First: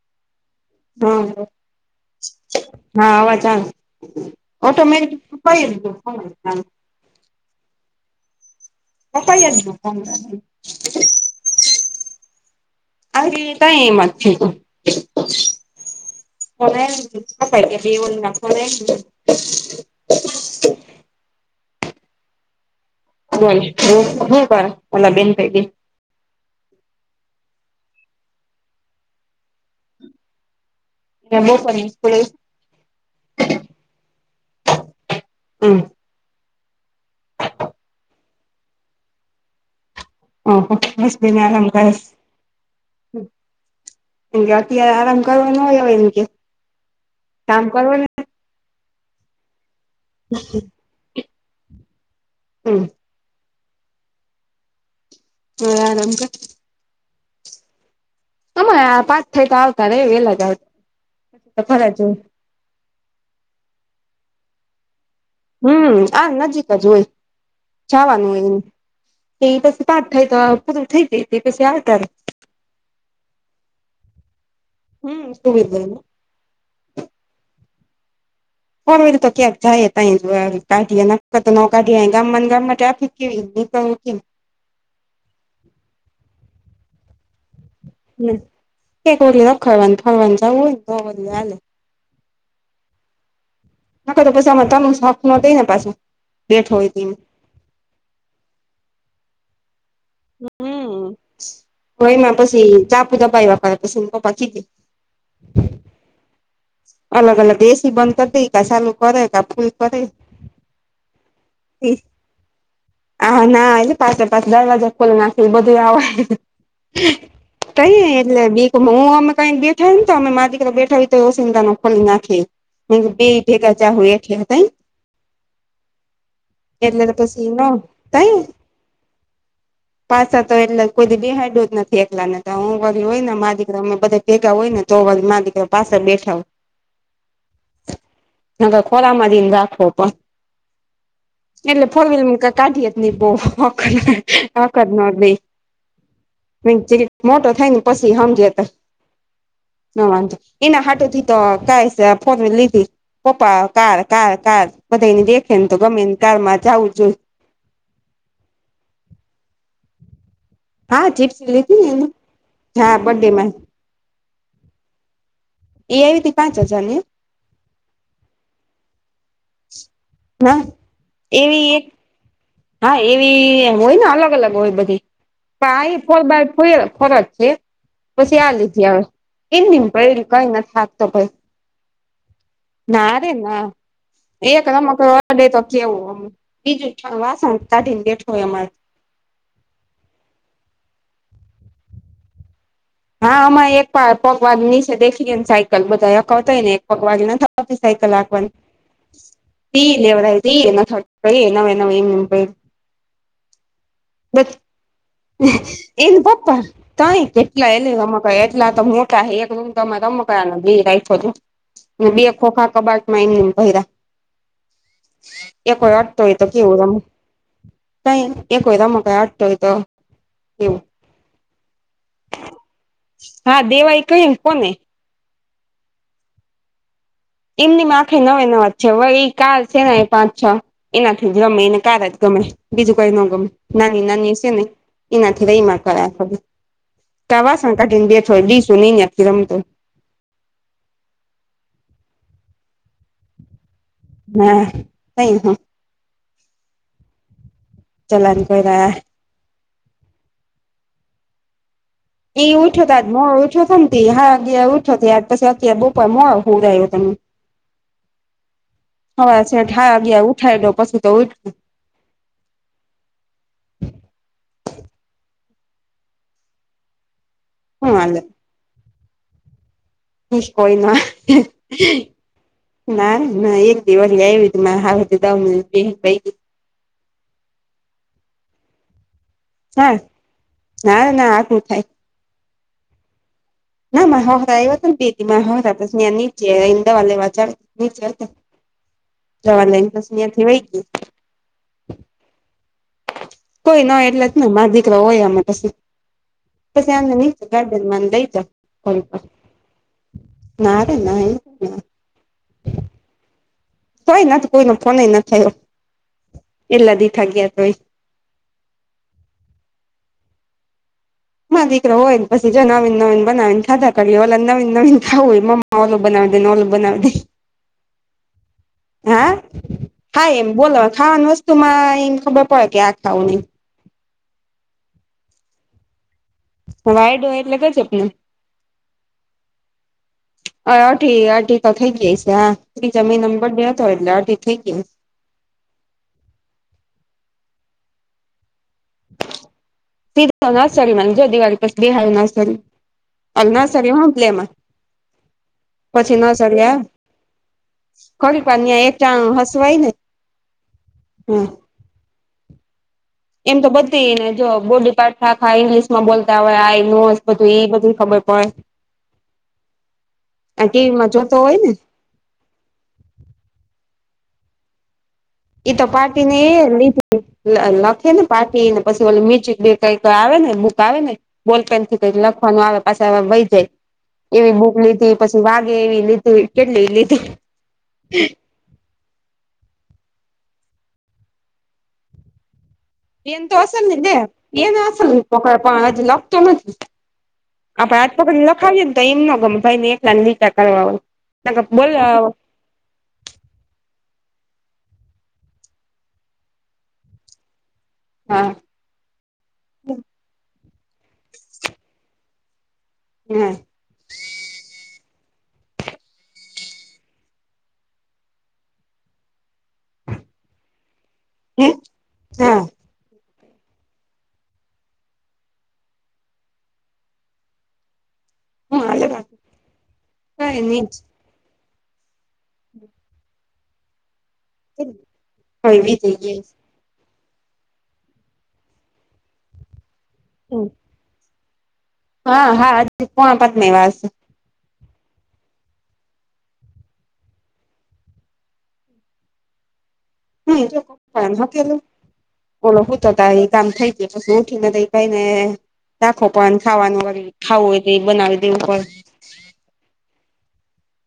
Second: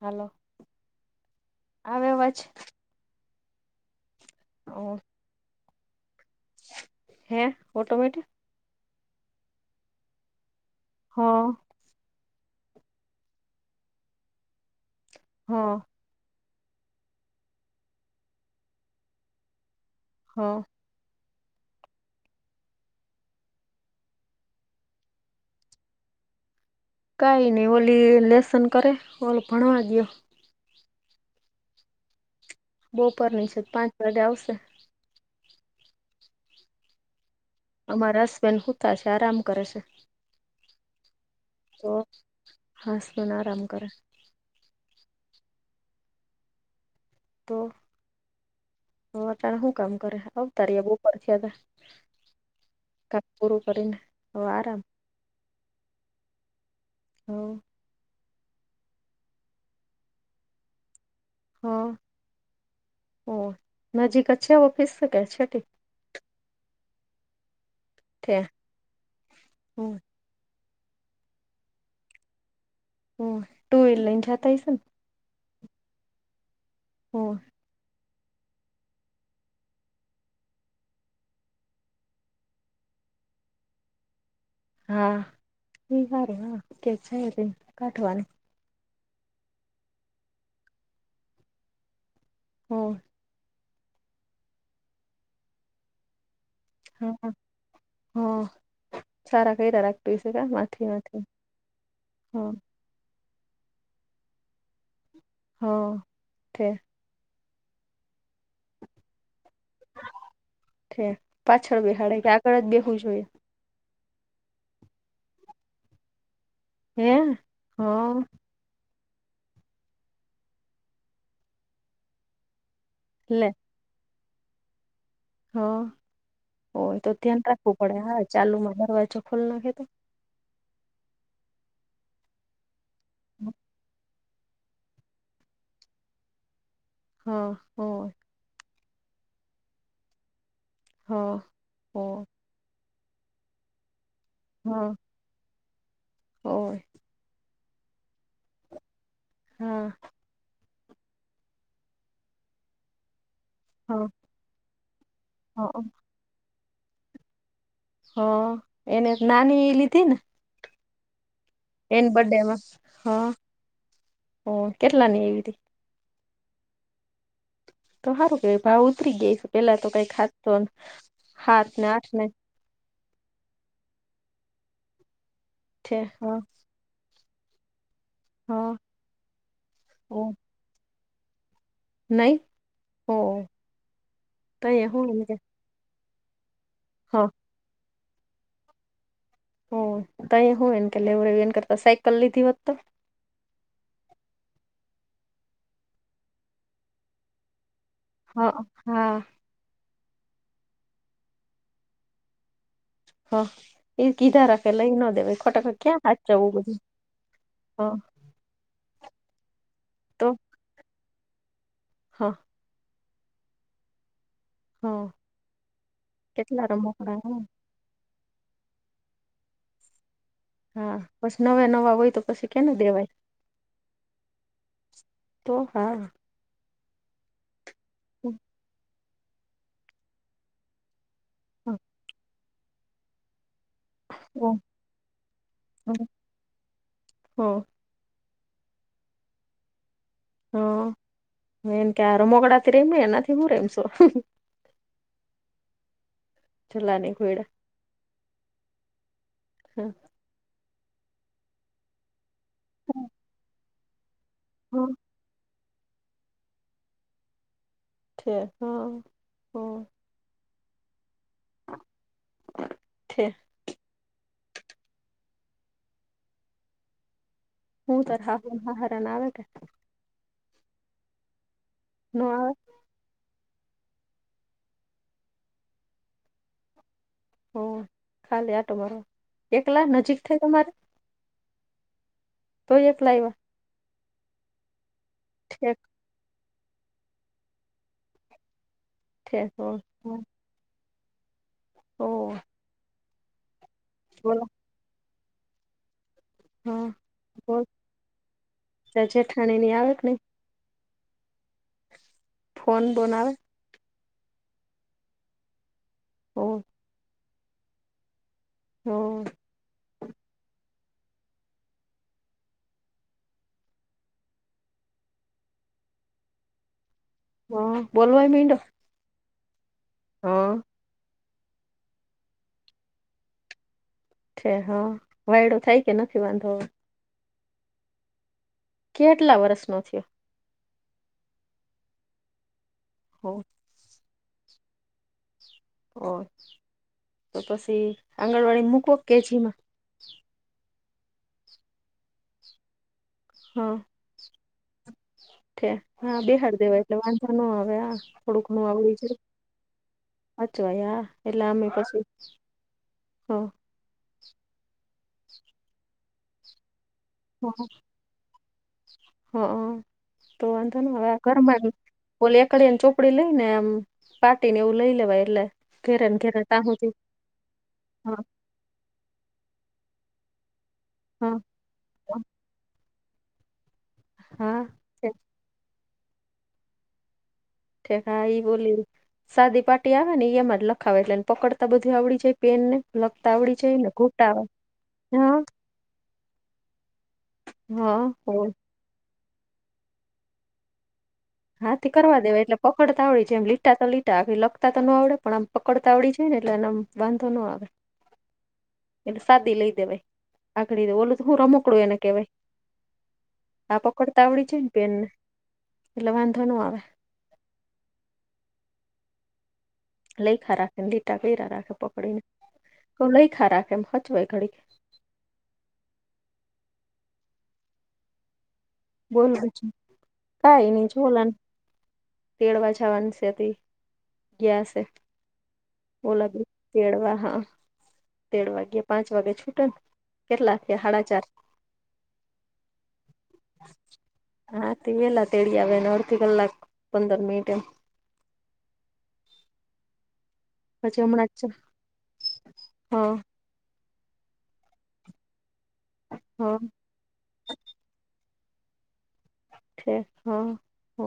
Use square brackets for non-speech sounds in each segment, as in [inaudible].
હાલો હા આવે અવાજ હા અવાજ ઓટોમે. હોયંત હો. હે ઓટોમેટિક પપ્પા ક્યાં છે, પપ્ હા આે ત એમાંત છે. હા [unintelligible] [inaudible] હા બોલ કર મલા બેન પૈકી. કઈ નઈ ઓલી લેસન કરે ઓલી ભણવા ગઈ. એય બઉ પાણી પડે, બપોર ની છે પાંચ વાગે આવશે. હમ અમારા હસબેન્ડ શું થશે આરામ કરે છે. ઓહો મિસ દર તો હસબન્ડ આરામ કરે. એમ કે અત્યારે આરામ કરવા ન હો એમ કે કામ કરવા હ તારે શું કામ કરે અતારીએ બહ પ થયા હતા. હમ કામ પૂરું કરીને હવે આરામ. હ આરામ હ અમ પાચ થઈતા આવતાારે એ એ લ જ આવે હા ઓ નજીક છે ઓફીસ કે છે. હમ આ નજીક જ હોય જવાનું ત્યાં હોય એ પછ હમ થ તો પૂરું થઈ ગ તે પછી આવતારિયા. હ ટુવિલ લઇન જ જાતાય છે ને? હમ ટુવિલ લાઇન. હો. કો એ તો ક્યાકાય ત કાઢી નક્કર તો ન કાઢી ગામ ગામ માટે આપી કેવી નીપલ વ્કિન હા વાાર હ કે [unintelligible] એક ઓલી રખાડવાની ફરવાનું જવું હોયને તો બધું હાલે [unintelligible] હો [unintelligible] [inaudible] નાખ તો પસામાં તમ સોખ ન થ ને પાછ [unintelligible] [inaudible] હા હ સારા ક રાખતું છે [unintelligible] [inaudible] હ ભ એમાં પછી ચાપુ તપાઈ બાપા પછી પપ્પા કીધે [unintelligible] [inaudible] હા કે [inaudible] [inaudible] અલગ અલગ એસીી બંધ કરી દઈ કા ચાલુ કરે કા ફૂલ કરે [unintelligible] પાછળ બેહાડે કે આગળ જ બેવું જોઈએ [unintelligible] [inaudible] આ ના [unintelligible] [inaudible] પાસે પાસે દરવાજા ખોલી નાખે બધું આવા હે કહી હા એટલે [unintelligible] [inaudible] તો હું અમે કઈ બેઠા ને તો અમે મારીીક બેઠા હોી તો એ સિંધ નો ખોલી નાખી [unintelligible] [inaudible] બે લે ભેગા ચાહુ એઠ ત [unintelligible] [inaudible] હા હોય તો ધ્યાન પછી ન રાખવું પડે હા તઈ ચાલુમાં દરવાજો ખોલ નાખે તો [inaudible] પાછા તો એટલે કોઈી બેહાઈડ જ નથી એકલા ને હું વારી હોય ને મારીિકમે બધ [unintelligible] [inaudible] ભેગા હોય ને તો વા મા દીક પાસે બેઠા હો [inaudible] હા હો [inaudible] ખોરામાંથીને રાખો હા પણ એટલે ફોર હોય વ્લર [inaudible] કાઢએત ન બહખર હ કર હા નહી હોય [inaudible] મોટો થાય ને પછી સમજે તો હા નમજે એના હા [inaudible] ત તો કાસા ફોન લીધ કપા [inaudible] કાર હા કાર કાર બધા એને દેખે ને તો હા ગમેને કારમાં જવું જોઈ [inaudible] હ એને નાની એઈ લ હતી ન [inaudible] હા જીપસ લ [inaudible] એની બર્ ડેમાં હા કેટલાની એવી હતીી [inaudible] એ આવી ત પાંચ હજાર ને. તો સારું કે ભાવ ઉતરી ગય છે પેલા તો કઈ ખાચ તો ના એવી હાથ એક ને આાથ ને. હા એવી હોય ને અલગ અલગ હોય બધી પણ છે આ ફોર હા બાય ફ ફરજ. પછી આ હા લીધી આવે એમ એ કઈ નથીકતો ભાઈ. નહી નારે હો ના એક તો એ રમક હું એમ કે રડે તો કેવું. બીજઠ હા વા સાતા િન્ડેઠ હોય અમારે. હ તો હું એને કેેવું કરતા સાયકલ લીધી હોત તો. હા આમાં એક પગવાજ નીચે દેખી ગ ને સાયકલ બધા અખાવતાય ને એક પગવાજ. ચી સાઈ કલાક પણન. હા હા તી લેવ ત એ થ એ ન એ ન એમ. હા. એ કીધા બસ રાખે લઈ ના દેવા ખોટ ક્યાં એને હાથ જવું પપ્પા બધું તઈ કેટલા હ. એ રમકડા એટલા તો મોટા એક રૂમ તમે તો રમક બે રાઈફો બે હા ખોખા કબાડ. હા પ એકર અટતોય તો કેટલા કેવું રમ. રમકડા હે ક એક વયતા મ આઠતોોય તો. એવું હા પછ નવા નવા હોય તો પછી કેને દેવાય. હા દેવાય કઈ કોને તો હા. એમની માખે હ નવે નવાજ છેવે એ કાર છે ને એ પાંચ છ. એનાથી રમે એને કાર જ ગમે બીજું કઈ ન ગમે. નાની નાની છે ને એનાથી રહીમાં કરયા ક હ હ કઢને બેોડી સુનીહી ને ખીરમ તો હ એન કેાર મોગડાથી રેમ એના હું રેમ છું હા કઈ હ ચલ્લાની કોડા ચલાન કો રહ હમ એઈ ઉઠો થજ મો ઉઠો થ હા ગ ઉઠો હ થ પછી આ કેબો પમો હું રહ્યો તમે ઠે હ હવે હ છેઠા અગયા ઉઠાઈ દો પછી તો ઉઠું કેઠ હું ત હા હન હા હાર ના આવેટ કોઈ ના ના ના ના એક દિવાળી આવી હવે બે હ ખાલી આટો મારો એકલા હા નજીક થ તમારે ના ના આઘું થાય તો એ એકલાઈ વા ના મા હરા એવા બે હતી મા ઠેક હરાનેની જે ઈદાવાલે વા ચ નીચે ઠેક હો જવાસ થી વહી ગયું ઓ કોઈ ના એટલે જ ને મા દીકરા હોય આમાં પી હા પછી આને ની બોલ ગા્જરમાં લઈ જા કો તાર જેઠાણીની આવે કે નઈ ના રે ના એ ફોન બનાવે કોઈ નથી કોઈ ન ફોન ના થયો ઓહ એલા દી થ ગ્યા તય હમ દીકરો હોય ને પછી જો નવીન નવીન બનાવીનેા કરીએ ઓલે નવીન નવીન ખાવું હોય મમ્ નલું બનાવ દે નોલું બનાવ દે હા બોલવાય ભિંડો હા હા એમ બોલો ખાવાની વસ્તુમાં એમ ખબર પડે કે આ ખાવું નહી છે હા વાયડો થાય કે નથી વાંધો વાયડો હોય એટલે ક છેપને કેટલા વર્ષનો થયો અ અઢી અઢી તો થઇ ગઈ છે હા જમીન હો બર્થડે દેતોય એટલે અઢી થઇ ગય ઓ તો પછી આંગણવાડીને મૂકવ કેજીીમાં સીધ નાસરી મ જો દિવાળી પછ દી હ નારી હા નાસરી હલે એમાં [unintelligible] હા બિહાર દેવાય એટલે વાંધા ન આવે આ ખરી થોડુંક પા નું આવડ એક છે ટાણું હસવાય ને સાચવા એટલે હમ આમે પછી હ એમ તો બધીને જો બોડી પાર્ટ ખા ખા ઈંગ્લિશમાં બોલતા હોય આઈ નો બધું એ હ બધું ખબર પડે હ તો આ વાંધો ન ટીવીમાં હવે જોતો હોય ઘરમાં ને બોલી એકડી એને ચોપડી લઈ ને એમ પાટી ને એવું લઈ લેવાય એટલે એ તો ઘેરે પાર્ટી ને ઘેરે તા એ હુધી લીધી લખે હા ને પાર્ટી ને પછી ઓ મી બે કઈ આવે ને બુક આવે ને હા બોલ પેન થી લખવાનું આવે પાછ વય જાય એવી હા બુક ઠેક લીધી પછી વાગે એવી લીધું કેટલી એ લીધું ઠ હા ઈ બોલી સાદી પાર્ટી આવે ને એ એમાં જ લખાવે એટલેને પકડતા બધું આવડી જાય પેન ને લખતા એન તો આવડી અલ જાય ને નને ઘૂંટાવે લે એનલ હા પણજ લક તોન જ આપડ હા પગત લખાવીએ ને તો એમનો ગમે ભાઈને એટલા ને વિચાર કરવા હોય નકર હાથ થી બોલ કરવા હા દેવા એટલે પકડતાાવડી છે એમ લીટા તો લીટા લખતા તો ન આવડે પણ આમ પકડતાાવડી છે ને એટલે એમ વાંધો ન ના આવે હા એટલે સાદી લઈ દેવાય આગળ દ બોલું તો હું રમકડું એને કેવાય હમ આ પકડતા આવડી છે ને પેનને એટલેવાંધંધો ન આવે લઈખા રાખેને લીટા કીરા હે રાખે હા પકડીને લઈખા રાખે એમ હચવાય ઘડી હું હાલે બોલ બાકી છ કઈ નીચ બોલાનું તેડવાછાવાની શતી ગયાસે હવે વિતી બોલા ગઈ દ તેડવા હા તેડ વાગ્યે પાંચ વાગે છૂટે ને કેટલા છે હાડાચાર હા હા પોણા પત્મ વાસ હાથી વેલા તેડી આવેને અડધી કલાક પંદર મિનિટ એમ પછી હમણાં હમ હ જ કે ઓલો તો હા તો એ કામ થઈ જે પી ઉઠી ને તો એ કઈને રાાખો પણ હા ખાવાનુંળ ખાવું હોય તે એ બનાવી દેવું પડે હા હ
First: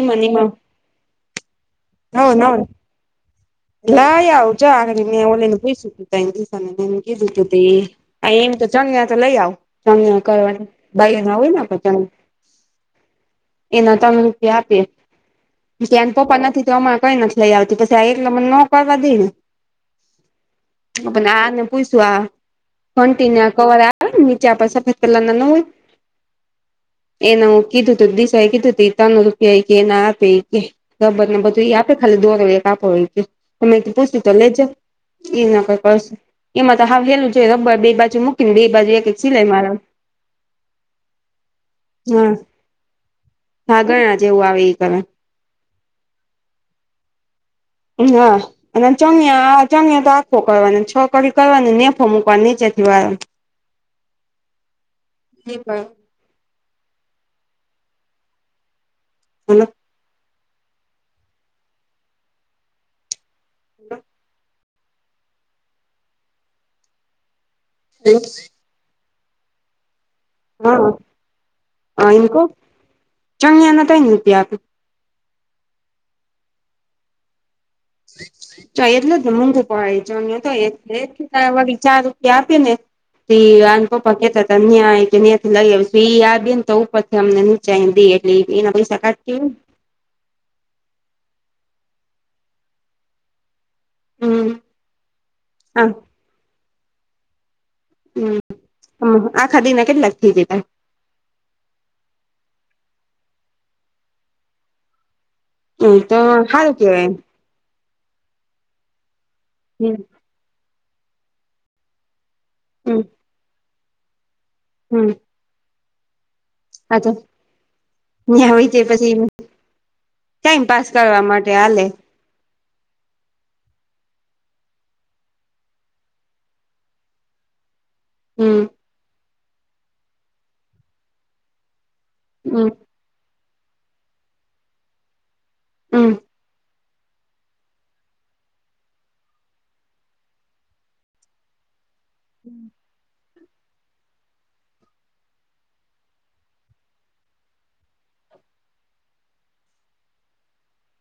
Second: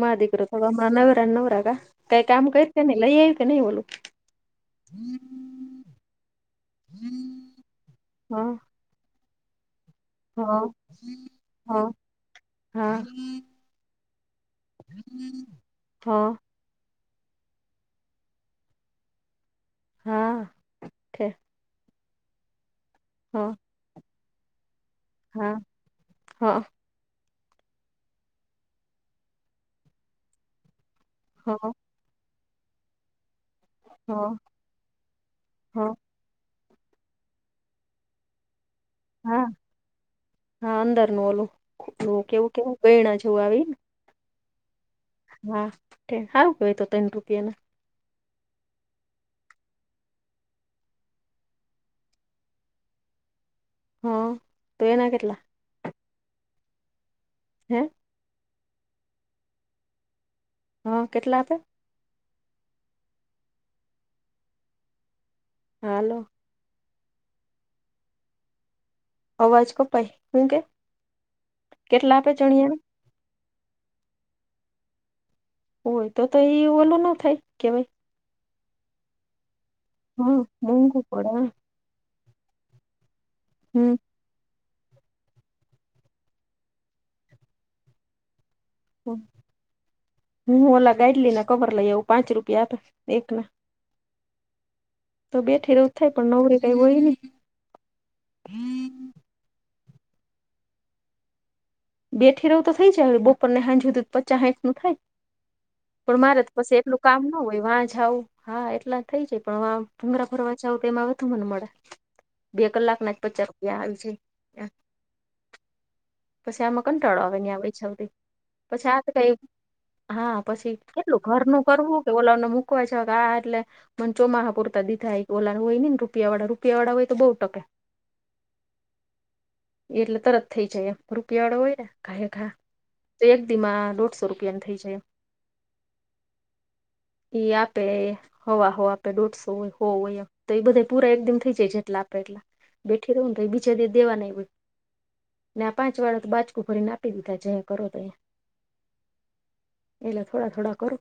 મા ને દકર એમાં ત મા નવરા નવરા ક કઈ કામ કર છે ને લ કનેવ લ આવુંજ આરે મેં ઓલીને પૂછસું તું ત દિવસને કીધું તું તે હા એમ તો ચણ્યા તો લઈ આવ ચણ્યા હા કરવાની ભાઈ ના હોયને હા ચણ હા એના તમે રૂપિયા આપીએ ધ્યાન હા પપ્પા નથી તો અમારે કઈ નથી લઈ આવતી પછી આ એક લમને ન કરવા દઈ ને હા પણ ઠે આને પૂછું આ ઘંટીને હા કવર મ ચાપાસ ફતલાના હા નહત હા એનેું કીધું તું દિશા એ કીધું તું ત્રણ રૂપિયા કે એના આપે કે ખબર ને બધું હા આપ આપ ખાલી દો એક આપો હોયથી પૂછ્યું તો હા લેજ એ ના કોઈ હા કરશ એમાં તો હાવેલું જોઈ રબર બે બાજુ મૂકી ને બે બાજુ એક હા સિલાઈ મારમ હા અંદરનું ઓલુંું હા કેવું કેવું ગણા જેવું આવીને ઘાગરણા જેવું આવે એ કરે હા આવું કેય તો ત્રણ રૂપિયા ના ના અને ચણ્યા ચણ્યા તો આખો કરવા છ કડી કરવાની નેફો મૂકવા નીચે થી વા હા તો ના કેટલા કબ હમ હલો હા કેટલા આપે હ હાાલો હમ અવાજ કપાય શું કે હા કેટલા આપે ચણએમ ચંગ્યાના થ ત આપ હોય તો તો એઈ ઓલું ના થાય કેવાય તો એટલે જ મઘું પ હમ તો મોંઘું પડે એલેચાર આપી ને હમ પપ્પ કેતા ન્યાંય કે ત્યાં થી લઈ યાદ ને તો ઉપરથીમને જી એટલી એના શકાતું હુંું ઓલા ગાઈડ લઈને કવર લઈ આવું પાંચ રૂપિયા હતા એક ના હમ તો બેઠી હા ર થાય પણ નવરી કઈ હોયને હમ આખાદીના કેટલાક થઈ જતા બેઠરાવું તો થઈ જ હવે બપર ને હાજ્યુંધું પચાસ હાંચ નું થાય હમ પણ મારે તો સારું પછી એટલું કેવાય કામ ના હોય વાહ જાાવ હા એટલા થઈ જાય પણ વા એમ ભૂંગરા ભરવા સે તો એમાં વધુ મને મળે બે કલાક ના જ પચાસ રૂપિયા આવી જાય, હમ્મ પછી આમાં કંટાળો આવે આવે છેવ ત્યાં હોય છે પછી આ તો કઈ હા ટાઈમ પછી પાસ કેટલું કરવા માટે ઘરનું હાલે કરવું કે ઓલોને મૂકવા છે, કે આ એટલે મ ચોમાહા પૂરતા દીધાાય ઓલાનું હોય ને રૂપિયા વાળા રૂપિયા વાળા હોય તો બહુ ટકા હમ્મ એટલે તરત થઇ જાય એમ રૂપિયા વાળો હોય ને ઘાાય ઘા હમ તો એક દીમા દોઢસો રૂપિયાની થઇ જાય, હમ્મ એ આપે હવાહો આપડે દોઢસો હોય હો હોય તો એ બધે પૂરા એકદમ થઈ જાય જેટલા ટલા બેઠી રહવ ને તો બિચારી દેવા ન પાંચ વાળા તો બાજકું ફરીને આપી દીધા જે કરો તો એ એટલે થોડા થોડા કરો